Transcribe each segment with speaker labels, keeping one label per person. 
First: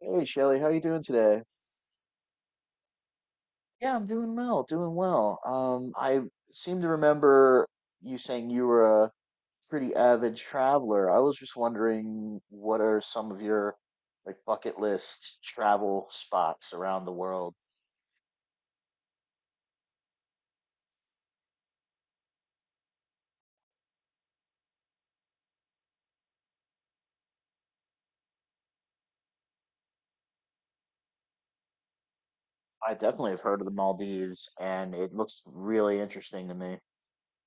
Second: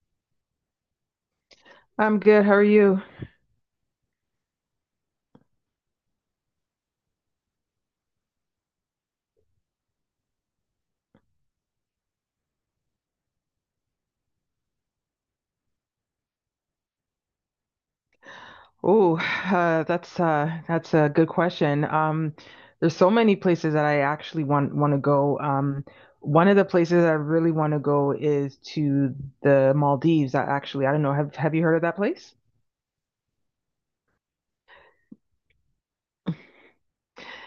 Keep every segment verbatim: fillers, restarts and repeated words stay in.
Speaker 1: Hey Shelly, how you doing today?
Speaker 2: I'm good. How are you?
Speaker 1: Yeah, I'm doing well, doing well. Um, I seem to remember you saying you were a pretty avid traveler. I was just wondering, what are some of your like bucket list travel spots around the world?
Speaker 2: Oh, uh, that's uh, that's a good question. Um, there's so many places that I actually want want to go. Um, one of the places I really want to go is to the Maldives. I actually, I don't know. Have have you heard of that place?
Speaker 1: I definitely have heard of the Maldives, and it looks really interesting to me.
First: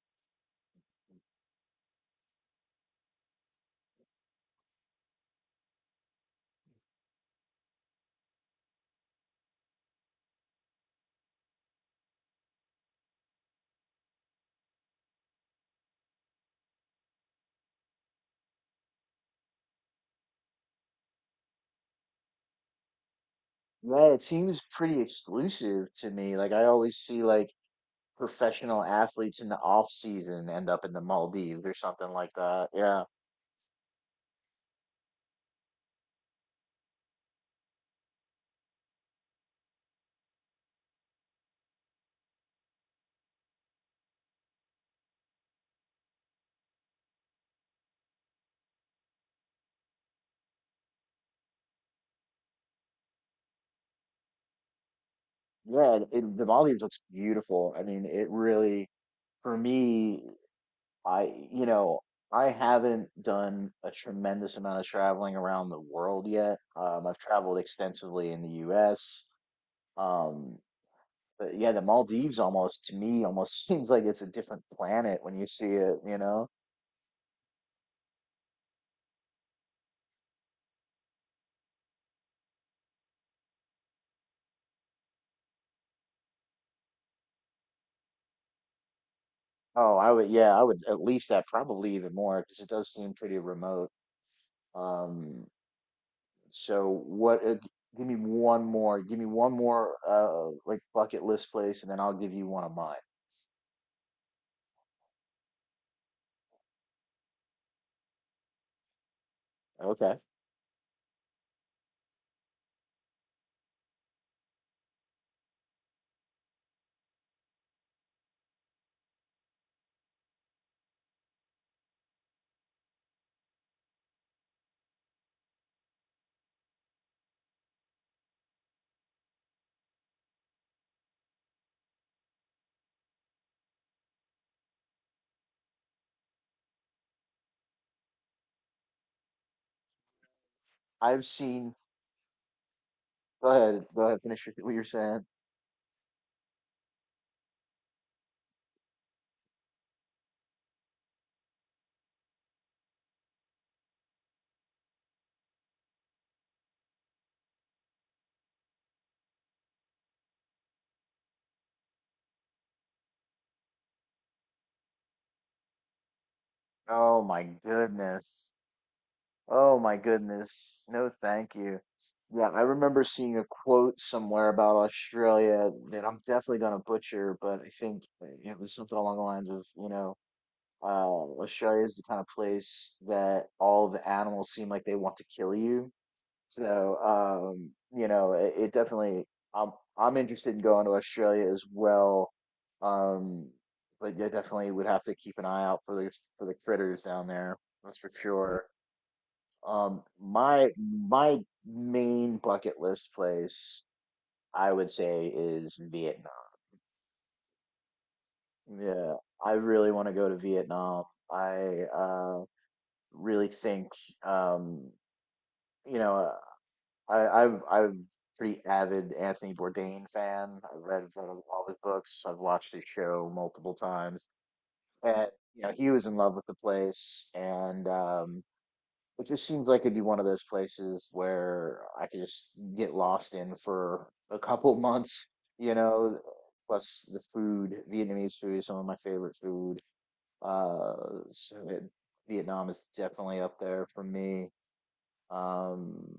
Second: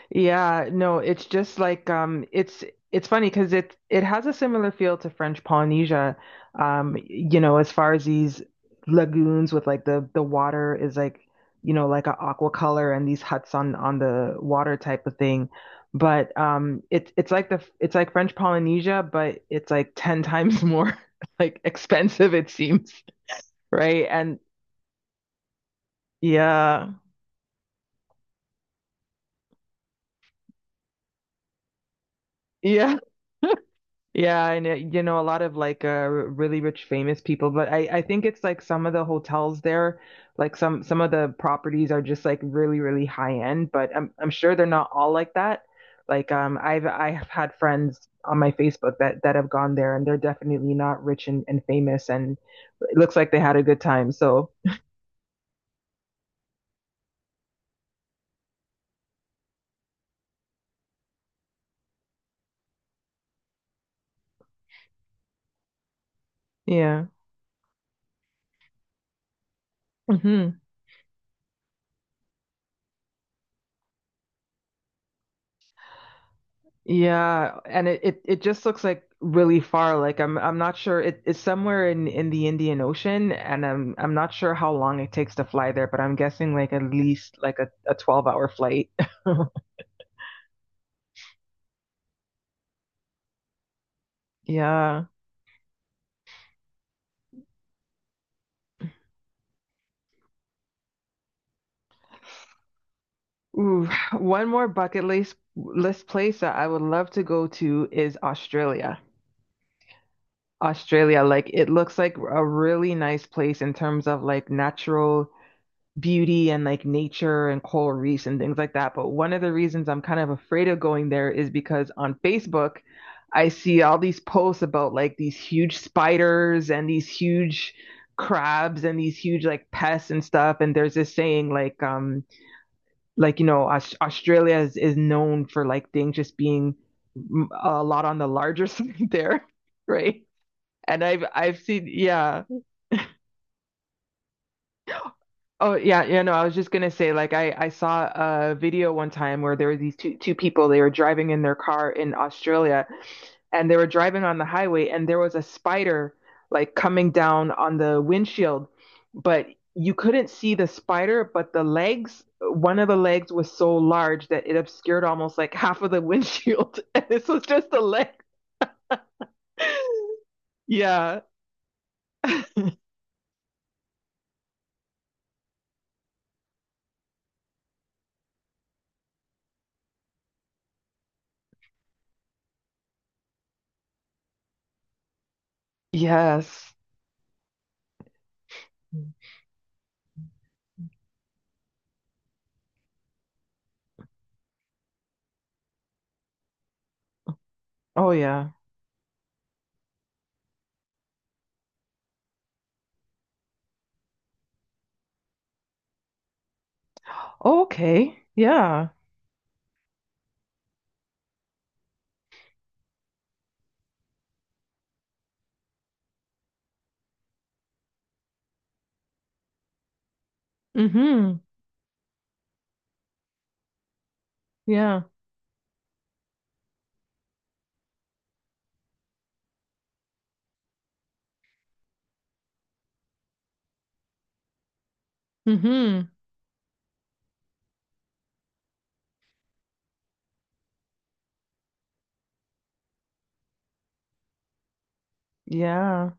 Speaker 2: Yeah, no, it's just like um it's it's funny because it it has a similar feel to French Polynesia, um, you know, as far as these lagoons with like the the water is like, you know, like an aqua color and these huts on on the water type of thing. But um it's it's like the it's like French Polynesia, but it's like ten times more like expensive it seems, right?
Speaker 1: Yeah, it
Speaker 2: And
Speaker 1: seems pretty exclusive to me. Like I
Speaker 2: yeah.
Speaker 1: always see like professional athletes in the off season end up in the Maldives or something like that.
Speaker 2: Yeah.
Speaker 1: Yeah.
Speaker 2: Yeah, and it, you know, a lot of like uh, r- really rich famous people, but I I think it's like some of the hotels there, like some some of the properties are just like really really high end, but I'm I'm sure they're not all like that. Like um I've I've had friends on my Facebook that that have gone there and they're definitely not rich and, and famous and it looks like they had a good time. So,
Speaker 1: Yeah, and it, the Maldives looks beautiful. I mean, it really, for me, I, you know, I haven't done a tremendous amount of traveling around the world yet.
Speaker 2: yeah.
Speaker 1: Um, I've traveled extensively in the U S. Um,
Speaker 2: Mhm.
Speaker 1: but yeah, the Maldives almost, to me, almost seems like it's a different planet when you see it, you know?
Speaker 2: Yeah, and it, it it just looks like really far. Like I'm I'm not sure it, it's somewhere in in the Indian Ocean, and I'm I'm not sure how long it takes to fly there, but I'm guessing like at least like a, a twelve hour flight.
Speaker 1: Oh, I would, yeah, I would at least that, probably even more, because it does seem pretty remote.
Speaker 2: Yeah.
Speaker 1: Um, So what? Uh, give me one more. Give me one more uh like bucket list place, and then I'll give you one of mine.
Speaker 2: Ooh, one more bucket list list place that I would love to go to is Australia.
Speaker 1: Okay.
Speaker 2: Australia, like it looks like a really nice place in terms of like natural beauty and like nature and coral reefs and things like that. But one of the reasons I'm kind of afraid of going there is because on Facebook, I see all these posts about like these huge spiders and these huge crabs and these huge like pests and stuff. And there's this saying like, um, like you know, Aus- Australia is, is known for like things just being mm, a lot on the larger side there, right? And I've
Speaker 1: I've
Speaker 2: I've
Speaker 1: seen.
Speaker 2: seen, yeah.
Speaker 1: Go ahead. Go ahead. Finish your, what you're saying.
Speaker 2: Oh yeah, yeah, no, I was just gonna say, like I, I saw a video one time where there were these two two people, they were driving in their car in Australia and they were driving on the highway and there was a spider like coming down on the windshield, but you couldn't see the spider, but the legs, one of the legs was so large that it obscured almost like half of the windshield. And
Speaker 1: Oh
Speaker 2: this
Speaker 1: my
Speaker 2: was just the leg.
Speaker 1: goodness. Oh my goodness. No,
Speaker 2: Yeah.
Speaker 1: thank you. Yeah, I remember seeing a quote somewhere about Australia that I'm definitely gonna butcher, but I think uh, it was something along the lines of, you know, uh, Australia is the kind of place that all the animals seem like they want to kill you.
Speaker 2: Yes.
Speaker 1: So, um, you know, it, it definitely, I'm, I'm interested in going to Australia as well. Um, but you definitely would have to keep an eye out for the, for the critters down there. That's for
Speaker 2: Oh yeah.
Speaker 1: sure. Um, my, my main bucket list place, I would say, is Vietnam.
Speaker 2: Oh, okay. Yeah.
Speaker 1: Yeah, I really want to go to Vietnam. I uh, really think, um, you know. I, I've I'm pretty avid Anthony Bourdain fan. I've read sort
Speaker 2: Mm-hmm.
Speaker 1: of all his books. I've watched his show multiple times,
Speaker 2: Yeah.
Speaker 1: and you know he was in love with the place, and um, it just seems like it'd be one of those places where I could just get lost in for a couple months. You
Speaker 2: Mm-hmm.
Speaker 1: know, plus the food, Vietnamese food is some of my favorite food. Uh, so it, Vietnam is definitely up there for me. Um,
Speaker 2: Yeah.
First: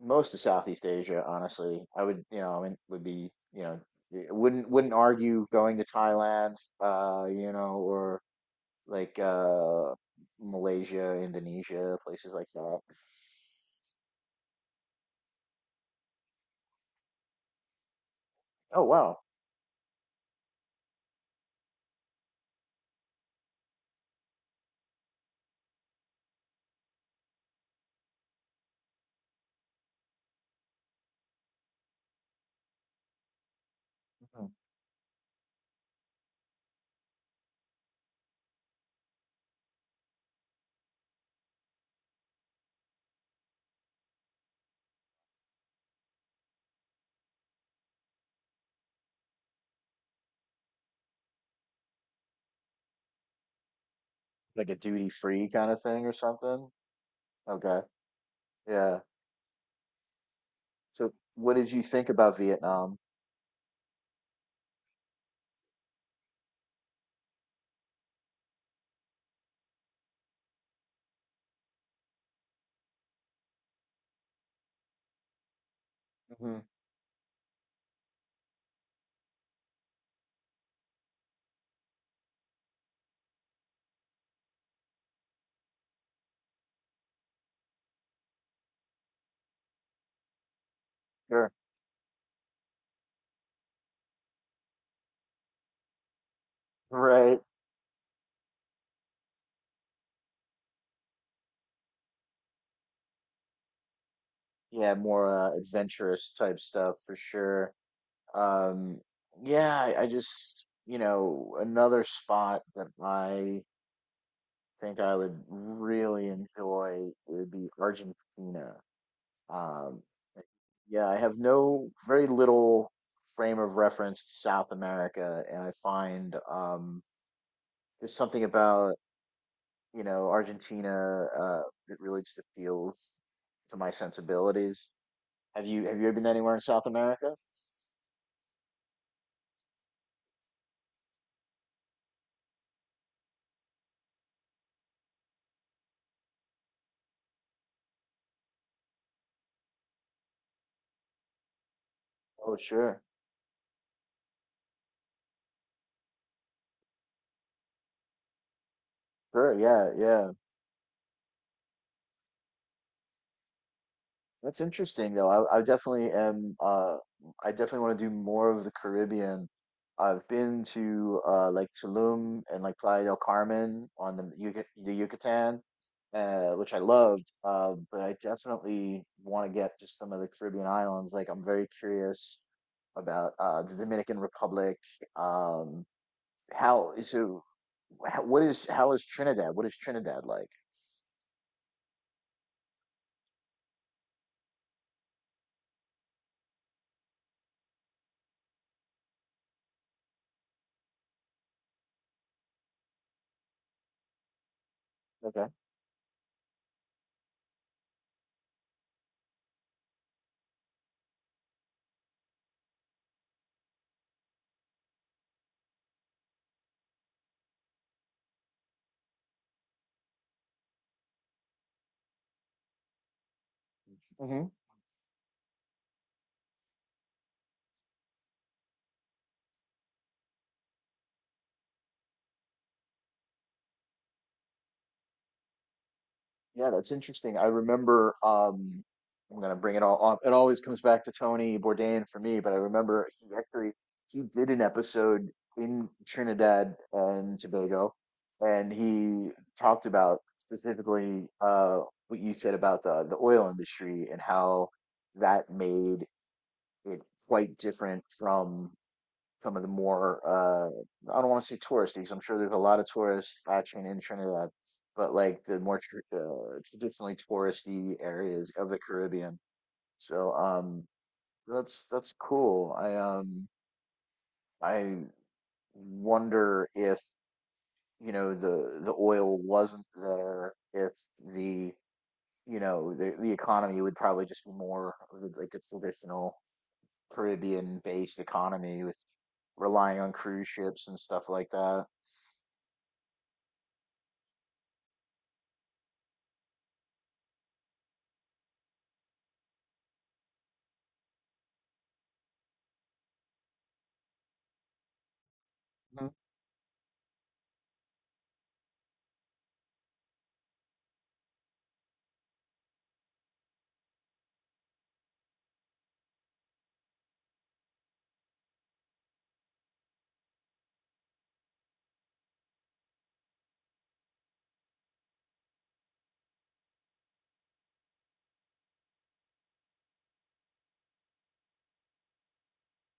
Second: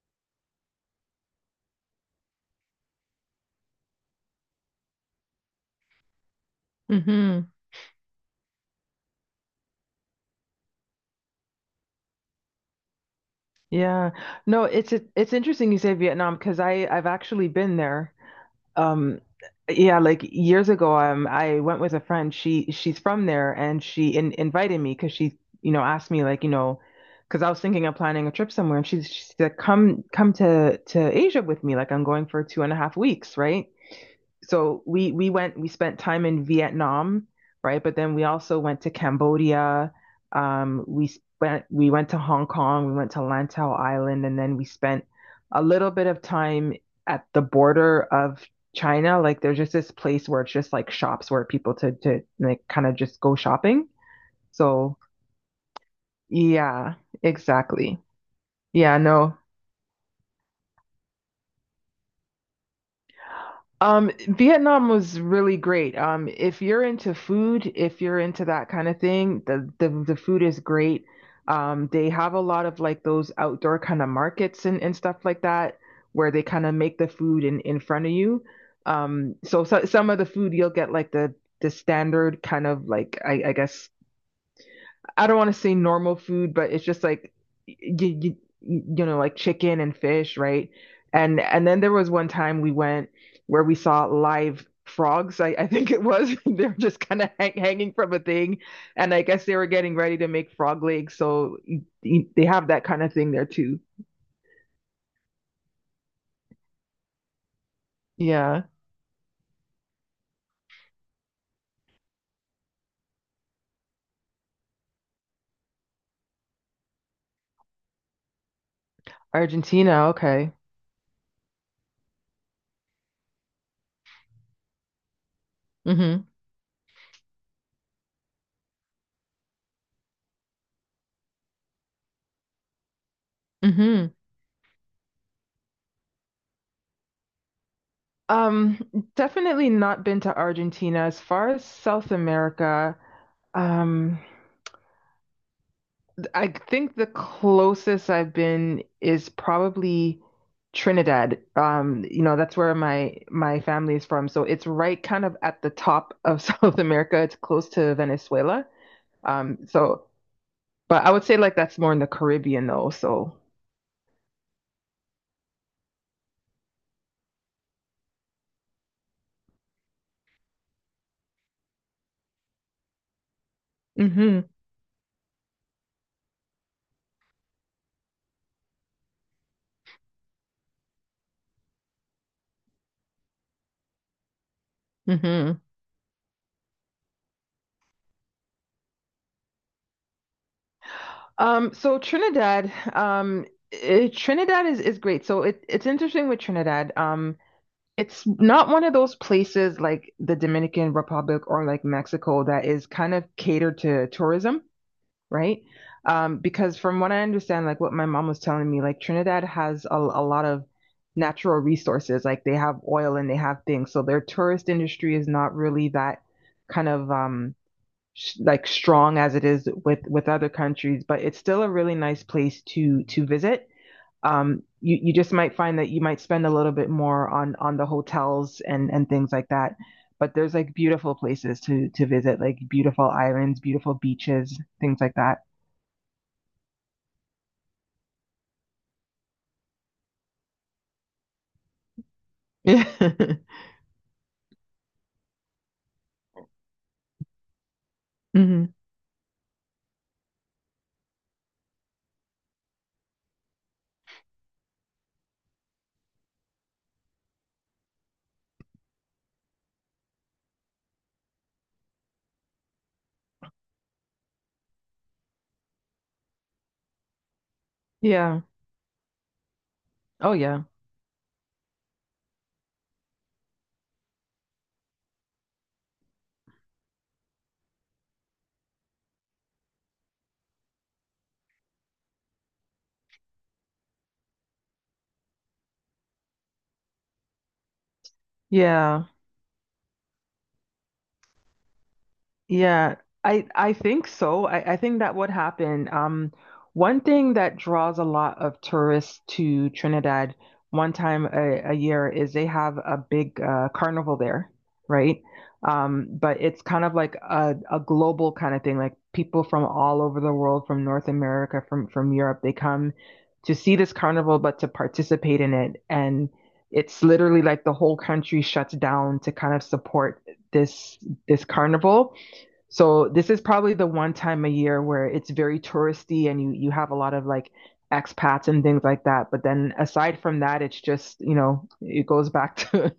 Speaker 1: most of Southeast Asia, honestly. I would, you know, I mean, would be, you know, y- wouldn't wouldn't argue going to Thailand, uh,
Speaker 2: Hmm.
Speaker 1: you know, or like uh Malaysia, Indonesia, places like that.
Speaker 2: Yeah. No, it's it, it's interesting you say Vietnam because I I've actually been there.
Speaker 1: Oh wow.
Speaker 2: Um yeah, like years ago um I went with a friend. She she's from there and she in, invited me because she, you know, asked me like, you know, because I was thinking of planning a trip somewhere and she's she said come come to to Asia with me like I'm going for two and a half weeks, right?
Speaker 1: Mhm.
Speaker 2: So we we went we spent time in Vietnam, right? But then we also went to Cambodia. Um, we spent we went to Hong Kong, we went to Lantau Island, and then we spent a little bit of time at the border of China. Like there's just this place where it's just like shops where people to to like kind of just go shopping.
Speaker 1: Like a
Speaker 2: So
Speaker 1: duty free kind of thing or something.
Speaker 2: yeah,
Speaker 1: Okay.
Speaker 2: exactly. Yeah,
Speaker 1: Yeah.
Speaker 2: no,
Speaker 1: So what did you think about Vietnam?
Speaker 2: Um, Vietnam was really great. Um, if you're into food, if you're into that kind of thing, the the, the food is great. Um, they have a lot of like those outdoor kind of markets and, and stuff like that where they
Speaker 1: Hmm.
Speaker 2: kind of make the food in, in front of you. Um, so, so some of the food you'll get like the the standard kind of like I, I guess I don't want to say normal food, but it's just like you, you you know like chicken and fish, right? And
Speaker 1: Sure.
Speaker 2: and then there was one time we went where we saw live frogs. I, I think it was they're just kind of
Speaker 1: Right.
Speaker 2: hang, hanging from a thing, and I guess they were getting ready to make frog legs, so y- y- they have that kind of thing there too.
Speaker 1: Yeah, more uh, adventurous type stuff for sure.
Speaker 2: Yeah,
Speaker 1: Um, yeah, I, I just, you know, another spot that I think I would really enjoy would be Argentina. Um,
Speaker 2: Argentina. Okay.
Speaker 1: yeah, I have no, very little frame of reference to South America, and I
Speaker 2: Mm-hmm.
Speaker 1: find um, there's something about, you know, Argentina uh, that really just appeals to my
Speaker 2: Mm-hmm.
Speaker 1: sensibilities. Have you have you ever been anywhere in South America?
Speaker 2: Um, Definitely not been to Argentina. As far as South America, um, I think the closest I've been is probably Trinidad. Um, you know,
Speaker 1: Oh,
Speaker 2: that's where
Speaker 1: sure,
Speaker 2: my my family is from. So it's right kind of at the top of South America. It's close to Venezuela.
Speaker 1: sure,
Speaker 2: Um,
Speaker 1: yeah,
Speaker 2: so
Speaker 1: yeah.
Speaker 2: but I would say like that's more in the Caribbean though. So
Speaker 1: That's interesting though. I, I definitely am uh I definitely want to do more of the Caribbean. I've been to uh like Tulum and like Playa del Carmen on the
Speaker 2: hmm.
Speaker 1: Yuc the Yucatan, uh which I loved. Uh but I definitely want to get to some of the Caribbean islands. Like I'm very curious about uh the Dominican Republic.
Speaker 2: Hmm.
Speaker 1: Um how so how, what is how is Trinidad? What is Trinidad like?
Speaker 2: Um, so Trinidad, um, it, Trinidad is is great. So it it's interesting with Trinidad. Um, It's not one of those places like the Dominican Republic or like Mexico that is kind of catered to tourism,
Speaker 1: Okay.
Speaker 2: right? Um, because from what I understand, like what my mom was telling me, like Trinidad has a, a lot of natural resources. Like they have oil and they have things. So their tourist industry is not really that kind of um sh like strong as it is with with other countries, but it's still a really nice place to to visit, um, you you just might find that you might spend a little bit more on on the hotels and and things like that. But there's like beautiful places to to visit, like beautiful islands, beautiful beaches, things like that.
Speaker 1: Yeah, that's interesting. I remember, um, I'm gonna bring it all up. It always comes back to Tony Bourdain for me, but I remember he actually he did an episode in Trinidad and Tobago, and
Speaker 2: Hmm.
Speaker 1: he talked about specifically uh what you said about the the oil industry, and how that made it quite different from some of the more uh I don't want to say touristy 'cause I'm sure there's a lot of tourist action in Trinidad, but like the more tr uh, traditionally touristy
Speaker 2: Yeah.
Speaker 1: areas of the Caribbean.
Speaker 2: Oh
Speaker 1: So
Speaker 2: yeah.
Speaker 1: um that's that's cool. I um I wonder if you know the the oil wasn't there, if the you know the the economy would probably just be more of the- like a traditional Caribbean based economy, with
Speaker 2: Yeah.
Speaker 1: relying on cruise ships and stuff like that.
Speaker 2: Yeah, I I think so. I, I think that would happen. Um, one thing that draws a lot of tourists to Trinidad one time a, a year is they have a big uh, carnival there, right? Um, but it's kind of like a, a global kind of thing. Like people from all over the world, from North America, from from Europe, they come to see this carnival, but to participate in it. And it's literally like the whole country shuts down to kind of support this this carnival. So this is probably the one time a year where it's very touristy and you you have a lot of like expats and things like that. But then aside from that, it's just, you know, it goes back to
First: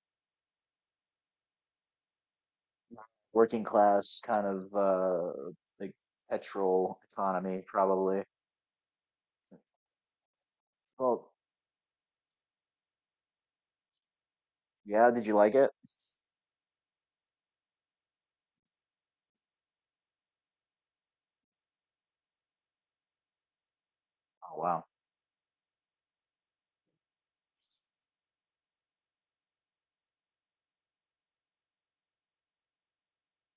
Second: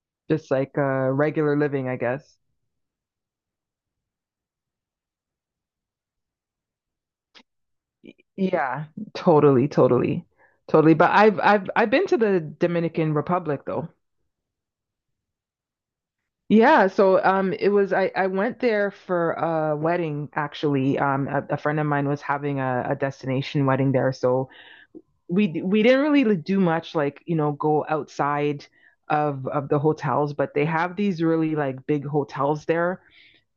Speaker 2: just like uh regular living, I guess.
Speaker 1: Working class kind of uh like petrol economy
Speaker 2: Y-
Speaker 1: probably.
Speaker 2: Yeah, totally, totally. Totally. But
Speaker 1: Well,
Speaker 2: I've I've I've been to the Dominican Republic though.
Speaker 1: yeah, did you like it?
Speaker 2: Yeah, so um it was I I went there for a wedding actually. Um a, a friend of mine was having a, a destination wedding there, so
Speaker 1: Oh wow.
Speaker 2: we we didn't really do much like you know go outside of of the hotels, but they have these really like big hotels there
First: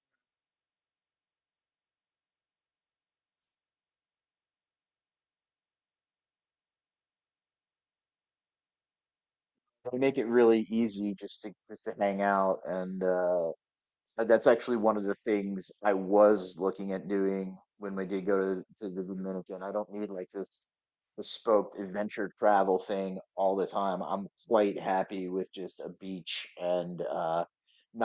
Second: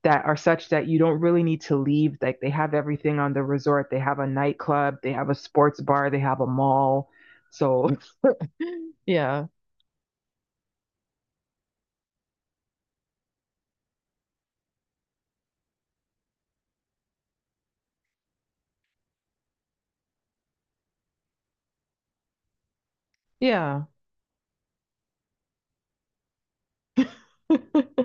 Speaker 2: that are such that you don't really need to leave. Like they have everything on the resort, they have a nightclub, they have a sports bar, they have a mall. So yeah.
Speaker 1: They make it really easy just to just to hang out and uh Uh, that's actually one of the things I was looking at doing when we did go to, to the Dominican. I don't need like this bespoke adventure travel thing all the
Speaker 2: Yeah.
Speaker 1: time. I'm quite happy with just a beach and uh,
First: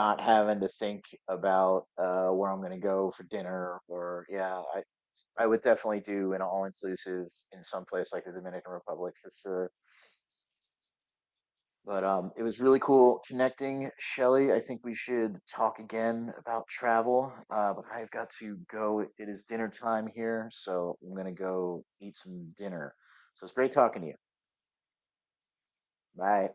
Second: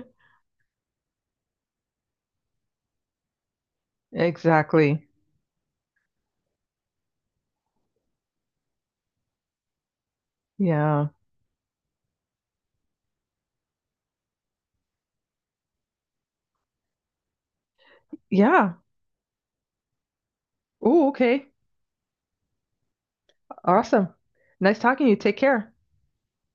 Speaker 1: not having to think about uh, where I'm going to go for dinner or yeah, I,
Speaker 2: Exactly.
Speaker 1: I would definitely do an all inclusive in some place like the Dominican Republic for sure.
Speaker 2: Yeah.
Speaker 1: But um, it was really cool connecting, Shelly. I think we should talk again about travel. Uh, but I've got to
Speaker 2: Yeah.
Speaker 1: go. It is dinner time here, so
Speaker 2: Oh,
Speaker 1: I'm gonna
Speaker 2: okay.
Speaker 1: go eat some dinner. So it's great talking to
Speaker 2: Awesome.
Speaker 1: you.
Speaker 2: Nice talking to you. Take care.
Speaker 1: Bye.